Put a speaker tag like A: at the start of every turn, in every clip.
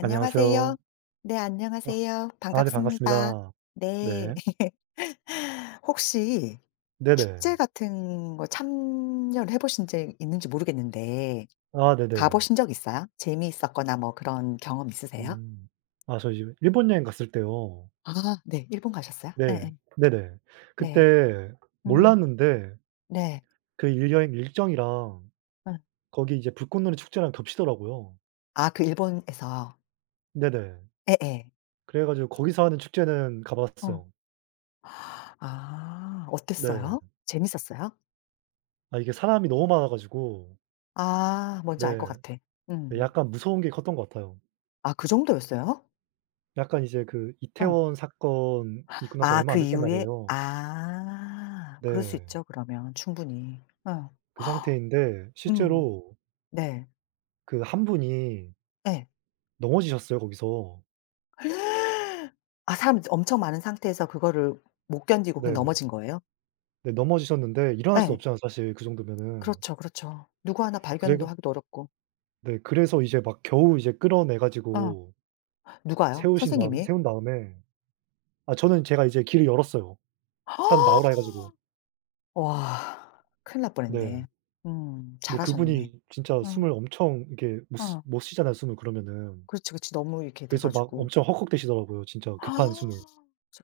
A: 안녕하세요.
B: 네,
A: 아
B: 안녕하세요.
A: 아 네
B: 반갑습니다.
A: 반갑습니다.
B: 네.
A: 네.
B: 혹시 축제
A: 네네.
B: 같은 거 참여를 해 보신 적 있는지 모르겠는데
A: 아
B: 가
A: 네네.
B: 보신 적 있어요? 재미있었거나 뭐 그런 경험 있으세요?
A: 음. 아 저 이제 일본 여행 갔을 때요.
B: 아, 네. 일본 가셨어요? 네네,
A: 네. 네네.
B: 네. 네.
A: 그때
B: 음.
A: 몰랐는데
B: 네.
A: 그 일 여행 일정이랑
B: 응.
A: 거기 이제 불꽃놀이 축제랑 겹치더라고요.
B: 아, 그 일본에서.
A: 네네.
B: 예예.
A: 그래 가지고 거기서 하는 축제는 가
B: 어.
A: 봤어요.
B: 아,
A: 네.
B: 어땠어요? 재밌었어요?
A: 아 이게 사람이 너무 많아 가지고
B: 아, 뭔지 알 것
A: 네.
B: 같아.
A: 네
B: 음.
A: 약간 무서운 게 컸던 것 같아요.
B: 아, 그 정도였어요?
A: 약간 이제 그
B: 어.
A: 이태원 사건 있고 나서
B: 아,
A: 얼마 안
B: 그
A: 됐단
B: 이후에.
A: 말이에요.
B: 아, 그럴 수
A: 네.
B: 있죠, 그러면 충분히. 어.
A: 그 상태인데
B: 음.
A: 실제로
B: 네.
A: 그 한 분이
B: 예.
A: 넘어지셨어요 거기서.
B: 아, 사람 엄청 많은 상태에서 그거를 못 견디고 그냥
A: 네.
B: 넘어진 거예요?
A: 네 넘어지셨는데 일어날 수
B: 예.
A: 없잖아요 사실 그 정도면은.
B: 그렇죠, 그렇죠. 누구 하나
A: 그래 가
B: 발견도 하기도 어렵고.
A: 네 그래서 이제 막 겨우 이제 끌어내
B: 어.
A: 가지고
B: 누가요?
A: 세우신 다
B: 선생님이?
A: 세운 다음에 아 저는 제가 이제 길을 열었어요. "사람 나오라." 해 가지고.
B: 와. 큰일 날
A: 네.
B: 뻔했네. 음.
A: 근데
B: 잘하셨네.
A: 그분이 진짜
B: 어.
A: 숨을 엄청 이렇게
B: 어.
A: 못 쉬잖아요 숨을 그러면은.
B: 그렇지, 그렇지. 너무 이렇게 돼
A: 그래서 막
B: 가지고.
A: 엄청 헉헉대시더라고요 진짜
B: 아,
A: 급한 숨을.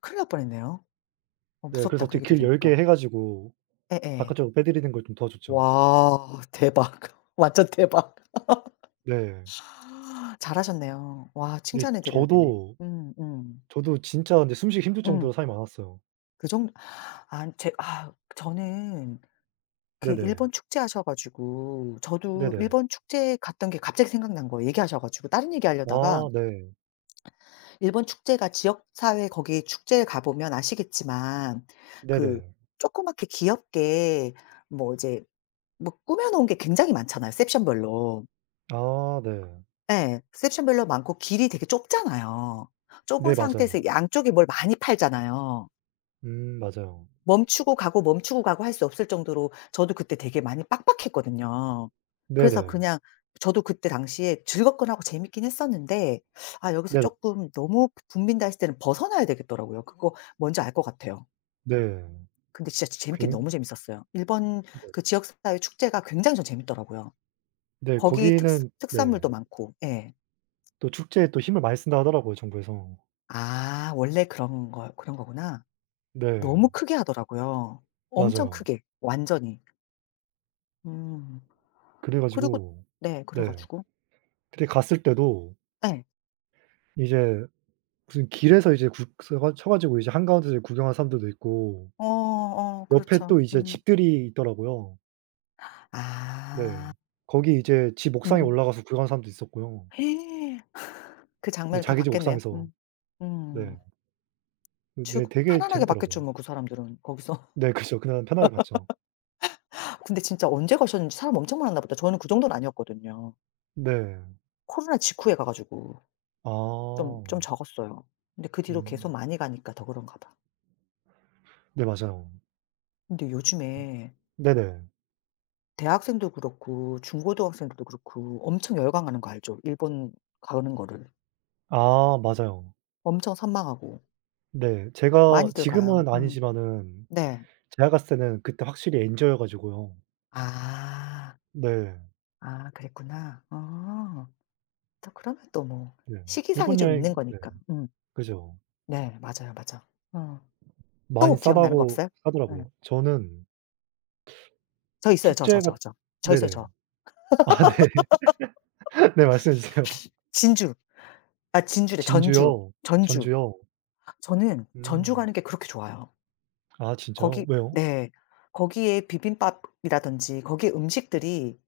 B: 큰일 날 뻔했네요. 어,
A: 네 그래서
B: 무섭다 그
A: 어떻게
B: 얘기
A: 길
B: 들으니까.
A: 열게 해 가지고
B: 에에.
A: 바깥쪽으로 빼 드리는 걸 좀 도와줬죠.
B: 와, 대박. 완전 대박.
A: 네.
B: 잘하셨네요. 와,
A: 근데
B: 칭찬해 드려야 되네.
A: 저도
B: 음. 음.
A: 진짜 근데 숨 쉬기 힘들
B: 음.
A: 정도로 사람이 많았어요.
B: 그 정도. 아 제 아 저는 그
A: 네네.
B: 일본 축제 하셔 가지고 저도
A: 네네.
B: 일본 축제에 갔던 게 갑자기 생각난 거예요, 얘기하셔 가지고. 다른 얘기하려다가.
A: 아 네.
B: 일본 축제가 지역 사회, 거기 축제에 가 보면 아시겠지만 그
A: 네네.
B: 조그맣게 귀엽게 뭐 이제 뭐 꾸며 놓은 게 굉장히 많잖아요, 섹션별로.
A: 아 네.
B: 예. 섹션별로 많고 길이 되게 좁잖아요.
A: 네
B: 좁은
A: 맞아요.
B: 상태에서 양쪽에 뭘 많이 팔잖아요.
A: 맞아요.
B: 멈추고 가고 멈추고 가고 할 수 없을 정도로 저도 그때 되게 많이 빡빡했거든요. 그래서
A: 네네.
B: 그냥, 저도 그때 당시에 즐겁긴 하고 재밌긴 했었는데 아, 여기서
A: 네네.
B: 쪼끔 너무 붐빈다 했을 때는 벗어나야 되겠더라고요. 그거 뭔지 알 것 같아요.
A: 네.
B: 근데 진짜 재밌긴
A: 굉
B: 너무 재밌었어요. 일본
A: 네.
B: 그 지역사회 축제가 굉장히 전 재밌더라고요.
A: 네
B: 거기 특스
A: 거기는 네.
B: 특산물도 많고. 예.
A: 또 축제에 또 힘을 많이 쓴다 하더라고요 정부에서.
B: 아, 원래 그런 거구나. 너무
A: 네.
B: 크게 하더라고요. 어. 엄청
A: 맞아요.
B: 크게 완전히. 음.
A: 그래
B: 그리고
A: 가지고
B: 네, 그래
A: 네.
B: 가지고.
A: 그때 갔을 때도
B: 예.
A: 이제 무슨 길에서 이제 굴 서 가 서 가지고 이제 한가운데서 구경하는 사람들도 있고
B: 어, 어,
A: 옆에
B: 그렇죠.
A: 또 이제
B: 음.
A: 집들이 있더라고요. 네.
B: 아.
A: 거기 이제 지 목상에
B: 음음.
A: 올라가서 구경하는 사람도 있었고요.
B: 그
A: 근데
B: 장면을 다
A: 자기 집
B: 봤겠네요.
A: 옥상에서.
B: 음. 음.
A: 네. 그
B: 주
A: 네 되게
B: 편안하게 봤겠죠
A: 재밌더라고요.
B: 뭐, 그 사람들은 거기서.
A: 네 그죠. 그날은 편하게 갔죠.
B: 근데 진짜 언제 가셨는지 사람 엄청 많았나 보다. 저는 그 정도는 아니었거든요.
A: 네.
B: 코로나 직후에 가 가지고 좀
A: 아.
B: 좀 적었어요. 근데 그 뒤로 계속
A: 음.
B: 많이 가니까 더 그런가 봐.
A: 네 맞아요.
B: 근데 요즘에
A: 네네.
B: 대학생도 그렇고 중고등학생들도 그렇고 엄청 열광하는 거 알죠? 일본 가는 거를.
A: 아 맞아요.
B: 엄청 선망하고
A: 네. 제가
B: 많이들 가요.
A: 지금은
B: 음.
A: 아니지만은
B: 네.
A: 제가 갔을 때는 그때 확실히 엔저여 가지고요.
B: 아.
A: 네.
B: 아, 그랬구나. 어. 또 그러면 또 뭐
A: 네.
B: 시기상이
A: 일본
B: 좀
A: 여행
B: 있는
A: 네.
B: 거니까. 음.
A: 그죠.
B: 네. 맞아요, 맞아. 어.
A: 많이
B: 또 기억나는 거
A: 싸다고
B: 없어요? 예.
A: 하더라고요. 저는
B: 저 있어요. 저, 저,
A: 축제가
B: 저, 저. 저 있어요,
A: 네네.
B: 저.
A: 아 네. 네 말씀해 주세요.
B: 진주. 아, 진주래. 전주.
A: 진주요?
B: 전주.
A: 전주요?
B: 저는 전주
A: 음.
B: 가는 게 그렇게 좋아요.
A: 아 진짜요?
B: 거기.
A: 왜요?
B: 네. 거기에 비빔밥이라든지 거기에 음식들이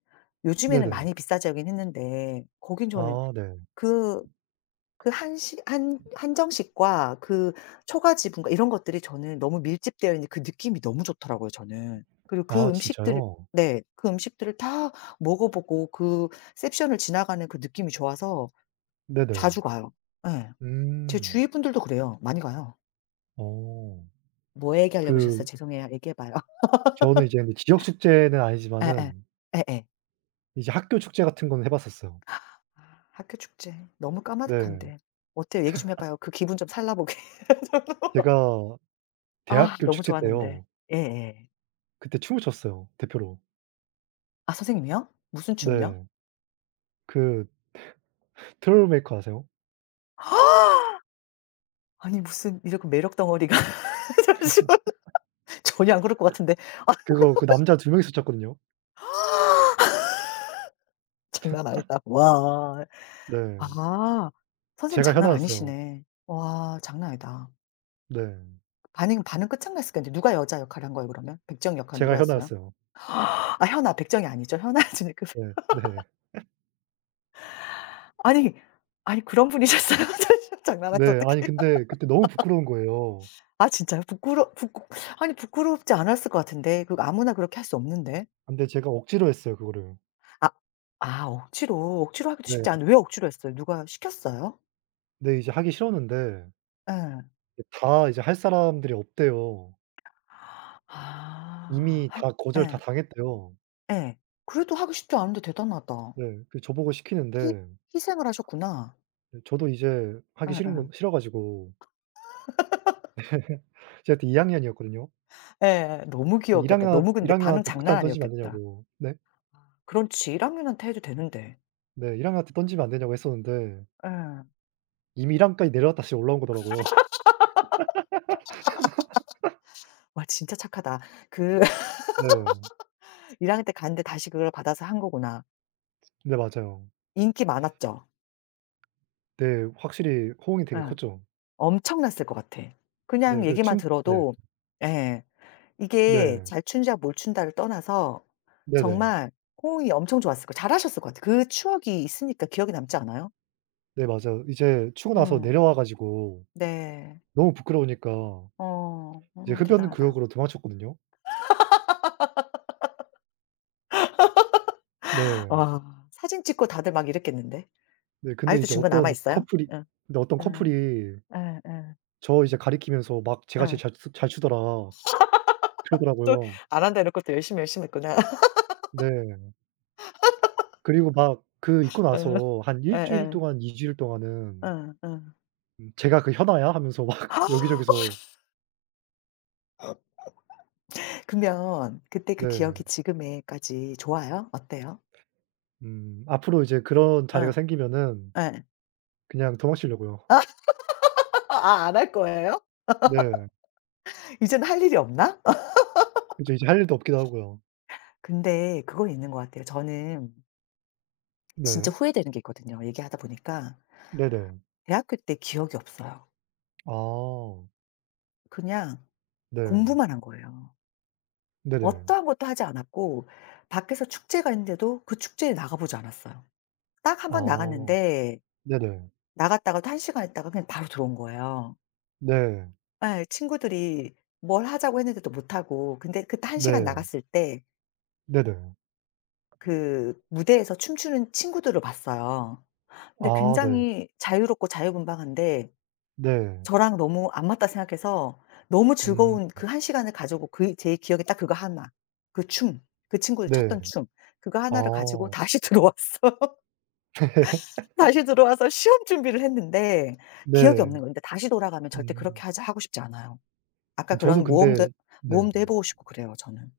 B: 요즘에는
A: 네네.
B: 많이 비싸지긴 했는데 거긴 저는
A: 아 네.
B: 그 그 한식 한 한정식과 그 초과 지분과 이런 것들이 저는 너무 밀집되어 있는 그 느낌이 너무 좋더라고요, 저는. 그리고 그
A: 아
B: 음식들.
A: 진짜요?
B: 네. 그 음식들을 다 먹어 보고 그 셉션을 지나가는 그 느낌이 좋아서
A: 네네.
B: 자주 가요. 예. 제
A: 음.
B: 주위 분들도 그래요. 많이 가요.
A: 어.
B: 뭐 얘기하려고 그러셨어요?
A: 그
B: 죄송해요. 얘기해 봐요.
A: 저는 이제 근데 지역 축제는
B: 예예.
A: 아니지만은
B: 예예.
A: 이제 학교 축제 같은 거는 해 봤었어요.
B: 아, 학교 축제 너무
A: 네.
B: 까마득한데. 어때요? 얘기 좀 해 봐요, 그 기분 좀 살라보게.
A: 제가
B: 아,
A: 대학교
B: 너무
A: 축제
B: 좋았는데.
A: 때요.
B: 예예.
A: 그때 춤을 췄어요, 대표로.
B: 아, 선생님이요? 무슨 춤이요?
A: 네. 그 트러블메이커 아세요?
B: 아니, 무슨 이렇게 매력 덩어리가. 잠시만. 전혀 안 그럴 것 같은데. 아.
A: 그거 그 남자 두 명이서 췄거든요.
B: 장난 아니다. 와.
A: 네.
B: 아, 선생님
A: 제가
B: 장난
A: 현아였어요.
B: 아니시네. 와, 장난 아니다.
A: 네.
B: 반응 끝장났을 텐데 누가 여자 역할을 한 거예요, 그러면? 백정 역할은
A: 제가
B: 누가 했어요?
A: 현아였어요.
B: 아, 현아, 백정이 아니죠. 현아 지금. 그,
A: 네. 네.
B: 아니, 아니, 그런 분이셨어요? 장난하죠. 어
A: 네.
B: 떡
A: 아니
B: 해
A: 근데 그때 너무 부끄러운 거예요.
B: 아, 진짜요? 부끄러 부 아니, 부끄럽지 않았을 것 같은데, 그 아무나 그렇게 할 수 없는데.
A: 근데 제가 억지로 했어요 그거를.
B: 아. 아, 억지로. 억지로 하기도
A: 네.
B: 쉽지 않은데 왜 억지로 했어요? 누가 시켰어요?
A: 근데 이제 하기 싫었는데
B: 예.
A: 이제 할 사람들이 없대요.
B: 아.
A: 이미
B: 할
A: 다 거절 다
B: 예.
A: 당했대요.
B: 예. 그래도 하기 쉽지 않은데 대단하다.
A: 네. 그 저보고
B: 희
A: 시키는데
B: 희생을 하셨구나.
A: 네 저도 이제 하기 싫은 건
B: 예예.
A: 싫어 가지고 제가 그때 2학년 학년이었거든요.
B: 예, 예, 너무
A: 그 1
B: 귀여웠겠다.
A: 학년
B: 너무.
A: 1학년
B: 근데 반응
A: 학년한테
B: 장난
A: 폭탄 던지면 안
B: 아니었겠다.
A: 되냐고 네.
B: 그런 지 1 학년한테 해도 되는데.
A: 네. 1학년 학년한테 던지면 안 되냐고 했었는데
B: 예.
A: 이미 1학년 학년까지 내려갔다 다시 올라온 거더라고요.
B: 와, 진짜 착하다. 그,
A: 네.
B: 1 학년 때 갔는데 다시 그걸 받아서 한 거구나.
A: 네 맞아요.
B: 인기 많았죠.
A: 네. 확실히 호응이 되게
B: 예.
A: 컸죠.
B: 엄청났을 것 같아.
A: 네.
B: 그냥
A: 그
B: 얘기만
A: 춤 네.
B: 들어도. 예. 이게
A: 네.
B: 잘 춘다 뭘 춘다를 떠나서
A: 네네.
B: 정말 호응이 엄청 좋았을 거, 잘하셨을 것 같아. 그 추억이 있으니까 기억에 남지 않아요?
A: 네 맞아요. 이제 추고 나서
B: 음.
A: 내려와 가지고
B: 네.
A: 너무 부끄러우니까
B: 어.
A: 이제
B: 음,
A: 흡연
B: 대단하다.
A: 구역으로 도망쳤거든요. 네.
B: 와. 사진 찍고 다들 막 이랬겠는데?
A: 네
B: 아직도 증거 남아 있어요? 응.
A: 근데 어떤
B: 응.
A: 커플이
B: 예예.
A: 저 이제 가리키면서 막 "쟤가 제일
B: 예.
A: 잘 추더라."
B: 또
A: 그러더라고요.
B: 안 한다 이런 고또 열심히, 열심히 했구나.
A: 네. 그리고 막 그 입고
B: 어.
A: 나서 한 1주일
B: 예예.
A: 동안 2주일 주일 동안은
B: 응, 응.
A: "쟤가 그 현아야?" 하면서 막
B: 응.
A: 여기저기서
B: 그러면 그때 그
A: 네.
B: 기억이 지금에까지 좋아요? 어때요?
A: 앞으로 이제 그런 자리가
B: 응,
A: 생기면은
B: 예.
A: 그냥 도망치려고요.
B: 아, 안 할 거예요?
A: 네.
B: 이제는 할 일이 없나?
A: 이제 할 일도 없기도 하고요.
B: 근데 그건 있는 것 같아요. 저는 진짜
A: 네.
B: 후회되는 게 있거든요, 얘기하다 보니까.
A: 네네.
B: 대학교 때 기억이 없어요.
A: 아.
B: 그냥
A: 네.
B: 공부만 한 거예요.
A: 네네.
B: 어떠한 것도 하지 않았고 밖에서 축제가 있는데도 그 축제에 나가 보지 않았어요. 딱 한 번
A: 아.
B: 나갔는데,
A: 네네.
B: 나갔다가도 1 시간 있다가 그냥 바로 들어온 거예요.
A: 네.
B: 예. 친구들이 뭘 하자고 했는데도 못 하고. 근데 그때 한 시간
A: 네.
B: 나갔을 때
A: 네네.
B: 그 무대에서 춤추는 친구들을 봤어요. 근데
A: 아 네.
B: 굉장히 자유롭고 자유분방한데
A: 네.
B: 저랑 너무 안 맞다 생각해서, 너무
A: 음.
B: 즐거운 그 한 시간을 가지고 그 제 기억에 딱 그거 하나, 그 춤, 그 친구들
A: 네.
B: 췄던 춤 그거 하
A: 아.
B: 나를 가지고 다시 들어왔어요. 다시 들어와서 시험 준비를 했는데 기억이
A: 네.
B: 없는 거예요. 근데 다시 돌아가면 절대 그렇게
A: 음.
B: 하자 하고 싶지 않아요. 아까
A: 저도
B: 그런 모험도
A: 근데 네.
B: 모험도 해 보고 싶고 그래요, 저는.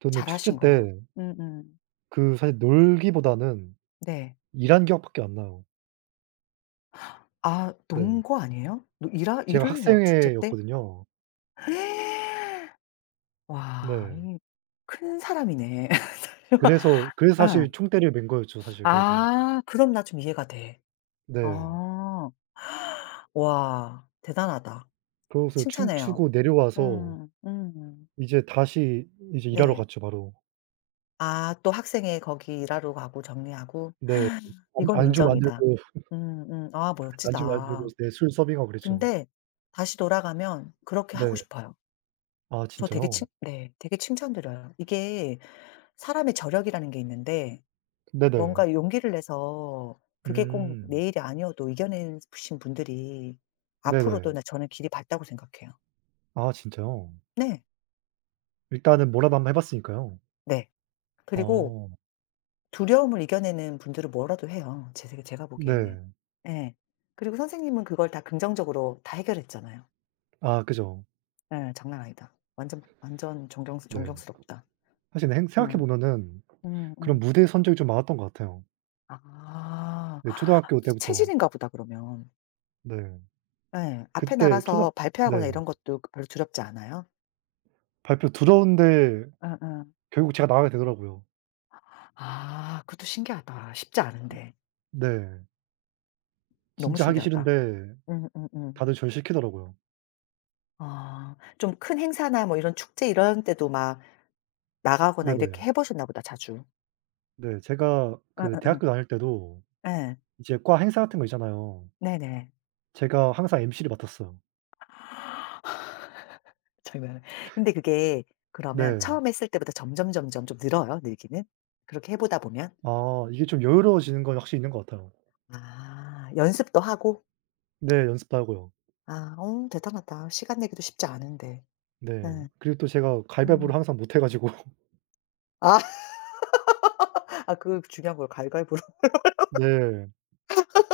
A: 저는 축제
B: 잘하신 거예요.
A: 때
B: 음음.
A: 그 사실 놀기보다는
B: 네.
A: 일한 기억밖에 안 나요.
B: 아,
A: 네.
B: 논거 아니에요? 노 일하
A: 제가
B: 일을 해요, 축제 때?
A: 학생회였거든요.
B: 와,
A: 네.
B: 이 큰 사람이네. 예.
A: 그래서 사실 총대를 맨 거였죠, 사실 그래서.
B: 아, 그럼 나 좀 이해가 돼.
A: 네.
B: 어. 와, 대단하다.
A: 그러고서
B: 칭찬해요.
A: 춤추고 내려와서
B: 음. 음.
A: 이제 다시 이제 일하러
B: 네.
A: 갔죠, 바로.
B: 아, 또 학생회 거기 일하러 가고 정리하고.
A: 네. 안
B: 이건
A: 안주
B: 인정이다.
A: 만들고
B: 음음. 아,
A: 안주 만들고
B: 멋지다.
A: 네 술 서빙하고 그랬죠.
B: 근데 다시 돌아가면 그렇게 하고
A: 네.
B: 싶어요.
A: 아
B: 저 되게
A: 진짜요?
B: 칭 네, 되게 칭찬드려요. 이게 사람의 저력이라는 게 있는데
A: 네네.
B: 뭔가 용기를 내서 그게 꼭
A: 음.
B: 내 일이 아니어도 이겨내신 분들이
A: 네네.
B: 앞으로도 나 저는 길이 밝다고 생각해요.
A: 아 진짜요?
B: 네.
A: 일단은 뭐라도 한번 해 봤으니까요.
B: 네. 그리고
A: 어.
B: 두려움을 이겨내는 분들은 뭐라도 해요, 제 세 제가 보기에는.
A: 네.
B: 예. 그리고 선생님은 그걸 다 긍정적으로 다 해결했잖아요.
A: 아 그죠.
B: 예. 장난 아니다. 완전 완전 존경스
A: 네.
B: 존경스럽다.
A: 사실 행
B: 예.
A: 생각해 보면은 그런
B: 음음.
A: 무대 선 적이 좀 많았던 것 같아요.
B: 아.
A: 네 초등학교
B: 그
A: 때부터.
B: 체질인가 보다 그러면.
A: 네.
B: 예. 앞에
A: 그때 초등
B: 나가서 발표하거나
A: 네.
B: 이런 것도 그 별로 두렵지 않아요?
A: 발표 두려운데
B: 예예.
A: 결국 제가 나가게 되더라고요.
B: 아, 그것도 신기하다. 쉽지 않은데.
A: 네.
B: 너무
A: 진짜 하기
B: 신기하다.
A: 싫은데
B: 음음음.
A: 다들 저를 시키더라고요.
B: 아. 좀 큰 행사나 뭐 이런 축제 이런 때도 막 나가거나 이렇게
A: 네네.
B: 해 보셨나 보다 자주.
A: 네. 제가 그
B: 예예예.
A: 대학교 다닐 때도
B: 예.
A: 이제 과 행사 같은 거 있잖아요.
B: 네네.
A: 제가 항상 MC를 맡았어요.
B: 정말. 근데 그게 그러면
A: 네.
B: 처음 했을 때보다 점점 점점 좀 늘어요, 늘기는? 그렇게 해 보다 보면?
A: 아 이게 좀 여유로워지는 건 확실히 있는 것 같아요.
B: 아, 연습도 하고?
A: 네. 연습도 하고요.
B: 아, 어, 대단하다. 시간 내기도 쉽지 않은데.
A: 네.
B: 응.
A: 그리고 또 제가
B: 음.
A: 가위바위보를 항상 못 해 가지고
B: 아. 아, 그 중요한 걸 가위바위보로.
A: 네.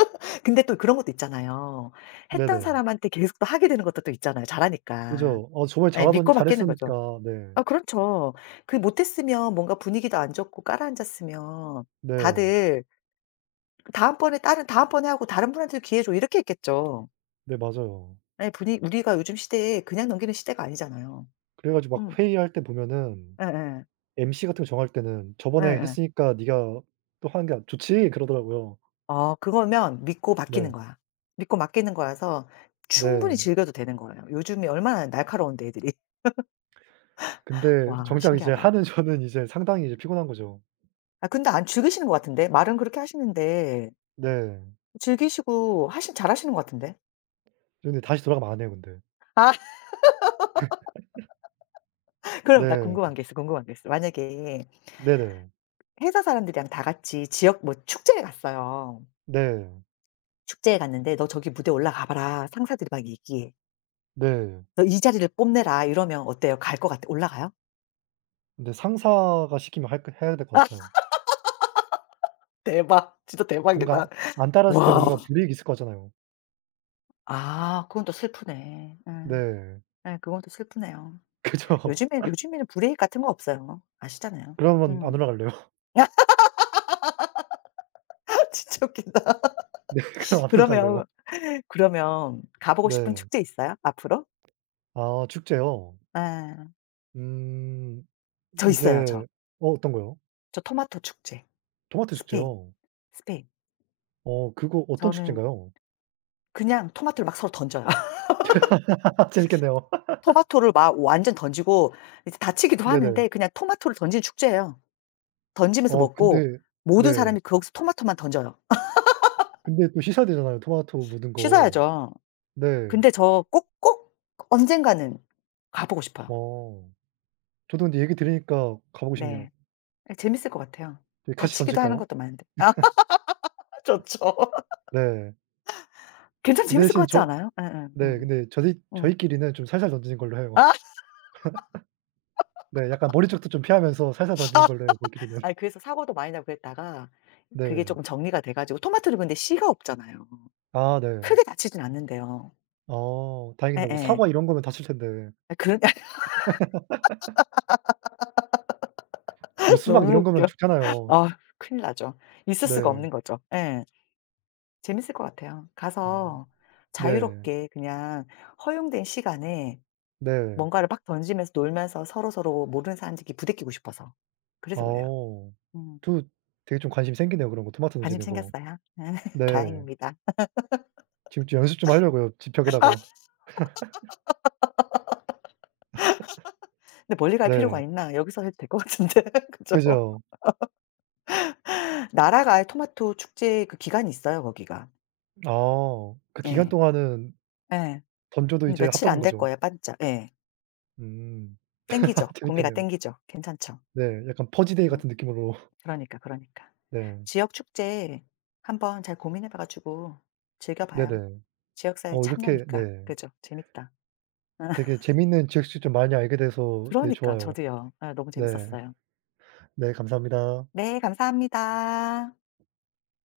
B: 근데 또 그런 것도 있잖아요. 했던
A: 네네.
B: 사람한테 계속 또 하게 되는 것도 또 있잖아요, 잘하니까.
A: 그죠. 어 정말
B: 예,
A: 잘하던
B: 믿고 맡기는 거죠.
A: 잘했으니까 네.
B: 아, 그렇죠. 그 못했으면 뭔가 분위기도 안 좋고 깔아앉았으면
A: 네.
B: 다들 다음번에 하고 다른 분한테도 기회 줘 이렇게 했겠죠.
A: 네 맞아요.
B: 예, 분위 우리가 요즘 시대에 그냥 넘기는 시대가 아니잖아요.
A: 그래 가지고
B: 음.
A: 막 회의할 때 보면은
B: 예예.
A: MC 같은 거 정할 때는 "저번에
B: 예예.
A: 했으니까 네가 또 하는 게 좋지." 그러더라고요.
B: 어, 그거면 믿고 맡기는
A: 네.
B: 거야. 믿고 맡기는 거라서 충분히
A: 네.
B: 즐겨도 되는 거예요. 요즘에 얼마나 날카로운데 애들이.
A: 근데
B: 와,
A: 정작 이제
B: 신기하다.
A: 하는 저는 이제 상당히 이제 피곤한 거죠.
B: 아, 근데 안 즐기시는 것 같은데? 말은 그렇게 하시는데
A: 네.
B: 즐기시고 하시 잘하시는 것 같은데?
A: 근데 다시 돌아가면 안 해요 근데.
B: 아. 그럼 나
A: 네.
B: 궁금한 게 있어, 궁금한 게 있어. 만약에
A: 네네.
B: 회사 사람들이랑 다 같이 지역 뭐 축제에 갔어요.
A: 네.
B: 축제에 갔는데 "너 저기 무대에 올라가 봐라." 상사들이 막 얘기해.
A: 네.
B: "너 이 자리를 뽐내라." 이러면 어때요? 갈 것 같아, 올라가요?
A: 근데 상사가 시키면 할 거 해야 될 것 같아요.
B: 대박. 진짜
A: 뭔가
B: 대박이다.
A: 안 따랐을 때
B: 와.
A: 뭔가 불이익이 있을 거잖아요.
B: 아, 그건 또 슬프네. 예.
A: 네.
B: 예, 그건 또 슬프네요. 요
A: 그죠.
B: 즘에 요즘에는 브레이크 같은 거 없어요. 아시잖아요.
A: 그러면 안
B: 음.
A: 올라갈래요.
B: 아, 진짜 웃긴다.
A: 네. 그럼 안 올라갈래요.
B: 그러면 그러면 가 보고 싶은
A: 네.
B: 축제 있어요, 앞으로?
A: 아 축제요?
B: 예.
A: 음.
B: 저 있어요, 저.
A: 이제 어 어떤 거요?
B: 저, 토마토 축제.
A: 토마토
B: 스페인,
A: 축제요?
B: 스페인.
A: 어 그거 어떤
B: 저는
A: 축제인가요?
B: 그냥 토마토를 막 서로 던져요.
A: 재밌겠네요.
B: 토마토를 막 완전 던지고 이제 다치기도
A: 네네.
B: 하는데 그냥 토마토를 던지는 축제예요. 던지면서
A: 어
B: 먹고
A: 근데
B: 모든
A: 네.
B: 사람이 거기서 토마토만 던져요.
A: 근데 또 씻어야 되잖아요, 토마토 묻은 거.
B: 씻어야죠.
A: 네.
B: 근데 저 꼭 꼭 언젠가는 가 보고 싶어요.
A: 어. 저도 근데 얘기 들으니까 가 보고 싶네요.
B: 네. 예, 재밌을 것 같아요.
A: 예 같이
B: 다치기도 하는
A: 던질까요?
B: 것도 많은데. 아, 좋죠.
A: 네.
B: 괜찮
A: 그
B: 재밌을 것
A: 대신
B: 같지
A: 저
B: 않아요? 예예.
A: 네
B: 음음.
A: 근데
B: 음.
A: 저희끼리는 좀 살살 던지는 걸로 해요.
B: 아.
A: 네 약간 머리 쪽도 좀 피하면서 살살 던지는 걸로 해요, 저희끼리는.
B: 아니, 그래서 사고도 많이 나고 그랬다가 그게
A: 네.
B: 쪼끔 정리가 돼 가지고. 토마토도 근데 씨가 없잖아요.
A: 아 네.
B: 크게 다치진 않는데요.
A: 어 다행이네요. 뭐
B: 예예.
A: 사과 이런 거면 다칠 텐데.
B: 아, 그런.
A: 뭐 수박
B: 너무
A: 이런
B: 웃겨.
A: 거면 죽잖아요.
B: 아, 큰일 나죠. 있을 수가
A: 네.
B: 없는 거죠. 예. 재밌을 것 같아요.
A: 음.
B: 가서
A: 네.
B: 자유롭게 그냥 허용된 시간에
A: 네.
B: 뭔가를 막 던지면서 놀면서 서로서로 모르는 사람들끼리 부대끼고 싶어서. 그래서 그래요.
A: 어.
B: 음.
A: 저도 되게 좀 관심이 생기네요, 그런 거 토마토
B: 관심
A: 던지는 거.
B: 생겼어요?
A: 네.
B: 다행입니다.
A: 지금 좀 연습 좀 하려고요, 집 벽에다가.
B: 근데 멀리 갈
A: 네.
B: 필요가 있나? 여기서 해도 될 것 같은데. 그죠?
A: 그죠.
B: 나라가 아예 토마토 축제 그 기간이 있어요, 거기가.
A: 아. 그 기간
B: 예.
A: 동안은
B: 예.
A: 던져도
B: 근데
A: 이제
B: 며칠
A: 합법인
B: 안될
A: 거죠.
B: 거예요, 봤 예.
A: 음. 아,
B: 땡기죠. 구미가
A: 재밌겠네요.
B: 땡기죠. 괜찮죠.
A: 네. 약간 퍼지데이 같은
B: 음.
A: 느낌으로.
B: 그러니까, 그러니까.
A: 네.
B: 지역 축제 한번 잘 고민해 봐 가지고 즐겨 봐요.
A: 네네.
B: 지역사회
A: 어 이렇게
B: 참여니까.
A: 네
B: 그죠? 재밌다.
A: 되게 재밌는 지역식 좀 많이 알게 돼서 되게
B: 그러니까
A: 좋아요.
B: 저도요. 아, 너무
A: 네.
B: 재밌었어요.
A: 네 감사합니다.
B: 네, 감사합니다.